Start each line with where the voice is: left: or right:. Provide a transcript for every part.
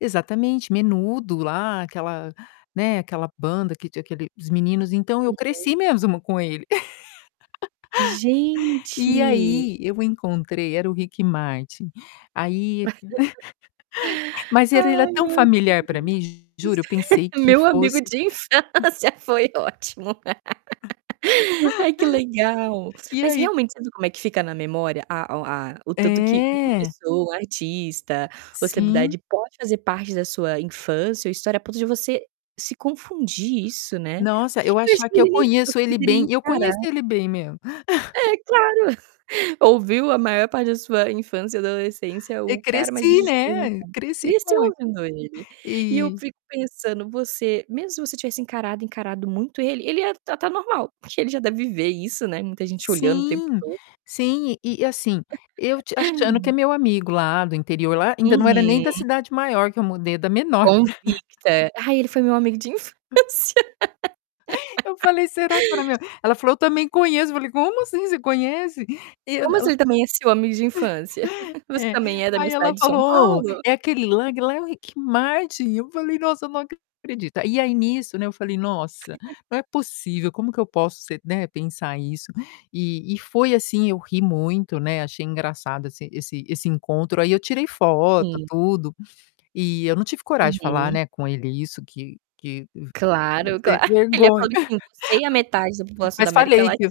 left: Exatamente, Menudo, lá aquela né, aquela banda que tinha aquele os meninos. Então, eu
right: Uhum.
left: cresci mesmo com ele. E
right: Gente!
left: aí, eu encontrei era o Rick Martin, aí mas ele era era
right: Ai
left: tão
right: meu
left: familiar pra mim, juro, eu
right: Deus.
left: pensei que
right: Meu amigo
left: fosse
right: de infância foi ótimo. Ai que legal.
left: E
right: Mas
left: aí
right: realmente, você viu como é que fica na memória a o a o tanto que uma
left: É.
right: pessoa, o artista, ou
left: Sim.
right: estabilidade pode fazer parte da sua infância ou história a ponto de você se confundir isso, né.
left: Nossa, eu
right: Eu acho
left: achar
right: que
left: que eu
right: ele nem você
left: conheço ele
right: poderia
left: bem, eu
right: encarar
left: conheço ele bem mesmo.
right: É claro, ouviu a maior parte da sua infância e adolescência,
left: E
right: o cara mas deixa
left: cresci,
right: eu te
left: né,
right: perguntar
left: cresci
right: cresceu
left: com el
right: ouvindo ele, e eu
left: eh
right: fico pensando, você mesmo se você tivesse encarado, encarado muito ele, ele ia tratar normal, porque ele já deve viver isso, né, muita gente olhando o tempo
left: Sim,
right: todo.
left: sim. E e, assim, eu te achando que é
right: [unintelligible]
left: meu amigo lá do interior lá ainda não era nem da
right: Uhum.
left: cidade maior que eu mudei, é da menor.
right: Convicta: "Ai ele foi meu amigo de infância."
left: Eu falei: "Será, que ela era meu" Ela falou: "Eu também conheço", falei: "Como assim, você conhece?". E eu
right: "Como
left: não
right: assim, ele também é seu amigo de infância? Você
left: É,
right: também é da
left: aí
right: minha cidade
left: ela
right: de São
left: falou: "Ou,
right: Paulo?"
left: é aquele lá lá é o Rick Martin", eu falei: "Nossa eu não acredito". E aí nisso, né, eu falei: "Nossa, não é possível, como que eu posso ser né, pensar isso?" E e foi assim, eu ri muito, né, achei engraçado esse esse esse encontro, aí eu tirei foto,
right: Sim.
left: tudo, e eu não tive coragem de falar,
right: Uhum.
left: né, com ele isso, que que v
right: Claro,
left: ver
right: claro. Ele ia falar
left: vergonha.
right: bem, assim: "Você e a metade da população da
left: Mas
right: América
left: falei
right: Latina"
left: que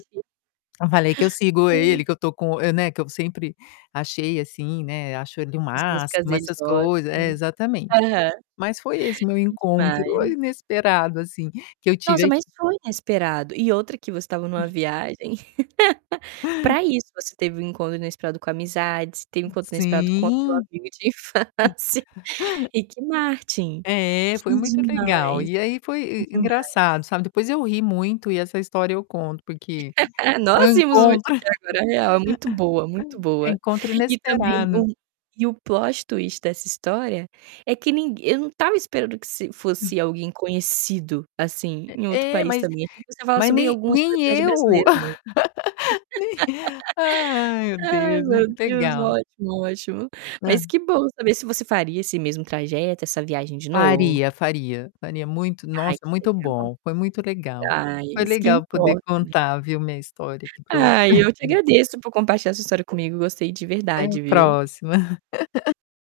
left: eu falei que eu sigo ele,
right: Ai.
left: que eu estou com eu né, que eu sempre achei assim, né, acho ele o
right: As músicas
left: máximo,
right: deles
left: essas
right: são
left: coisa é,
right: ótimas.
left: exatamente.
right: Aham.
left: Mas foi esse o meu
right: Que
left: encontro,
right: demais!
left: inesperado, assim, que eu tive
right: Nossa,
left: aqui.
right: mas foi inesperado e outra que você estava numa viagem, pra isso, você teve um encontro inesperado com amizades, teve um encontro inesperado com o seu
left: Sim.
right: amigo de infância, Ricky Martin.
left: É,
right: Que
left: foi muito legal.
right: demais!
left: E aí foi
right: Que
left: e e
right: demais!
left: engraçado, sabe, depois eu ri muito e essa história eu conto porque, foi
right: Nós
left: um
right: vimos o Ricky
left: encontro,
right: aqui agora, real, é muito boa, muito boa.
left: encontro
right: E também
left: inesperado.
right: o e o plot twist dessa história é que nin eu não estava esperando que se fosse alguém conhecido, assim,
left: Eh,
right: em outro
left: é
right: país
left: mas
right: também, achei que você ia falar
left: mas
right: sobre
left: nem
right: alguma
left: nem
right: celebridade
left: eu.
right: brasileira mesmo.
left: Nem Ai, meu
right: Ai
left: Deus, muito
right: meu Deus,
left: legal.
right: ótimo, ótimo.
left: Hã.
right: Mas que bom saber se você faria esse mesmo trajeto essa viagem de novo?
left: Faria, faria, faria muito.
right: Ai,
left: Nossa,
right: que
left: muito
right: legal.
left: bom, foi muito legal.
right: Ai,
left: Foi
right: isso que
left: legal poder
right: importa, né.
left: contar, viu, minha história aqui pra você.
right: Ai, eu te agradeço por compartilhar a sua história comigo gostei de
left: Até a
right: verdade viu.
left: próxima.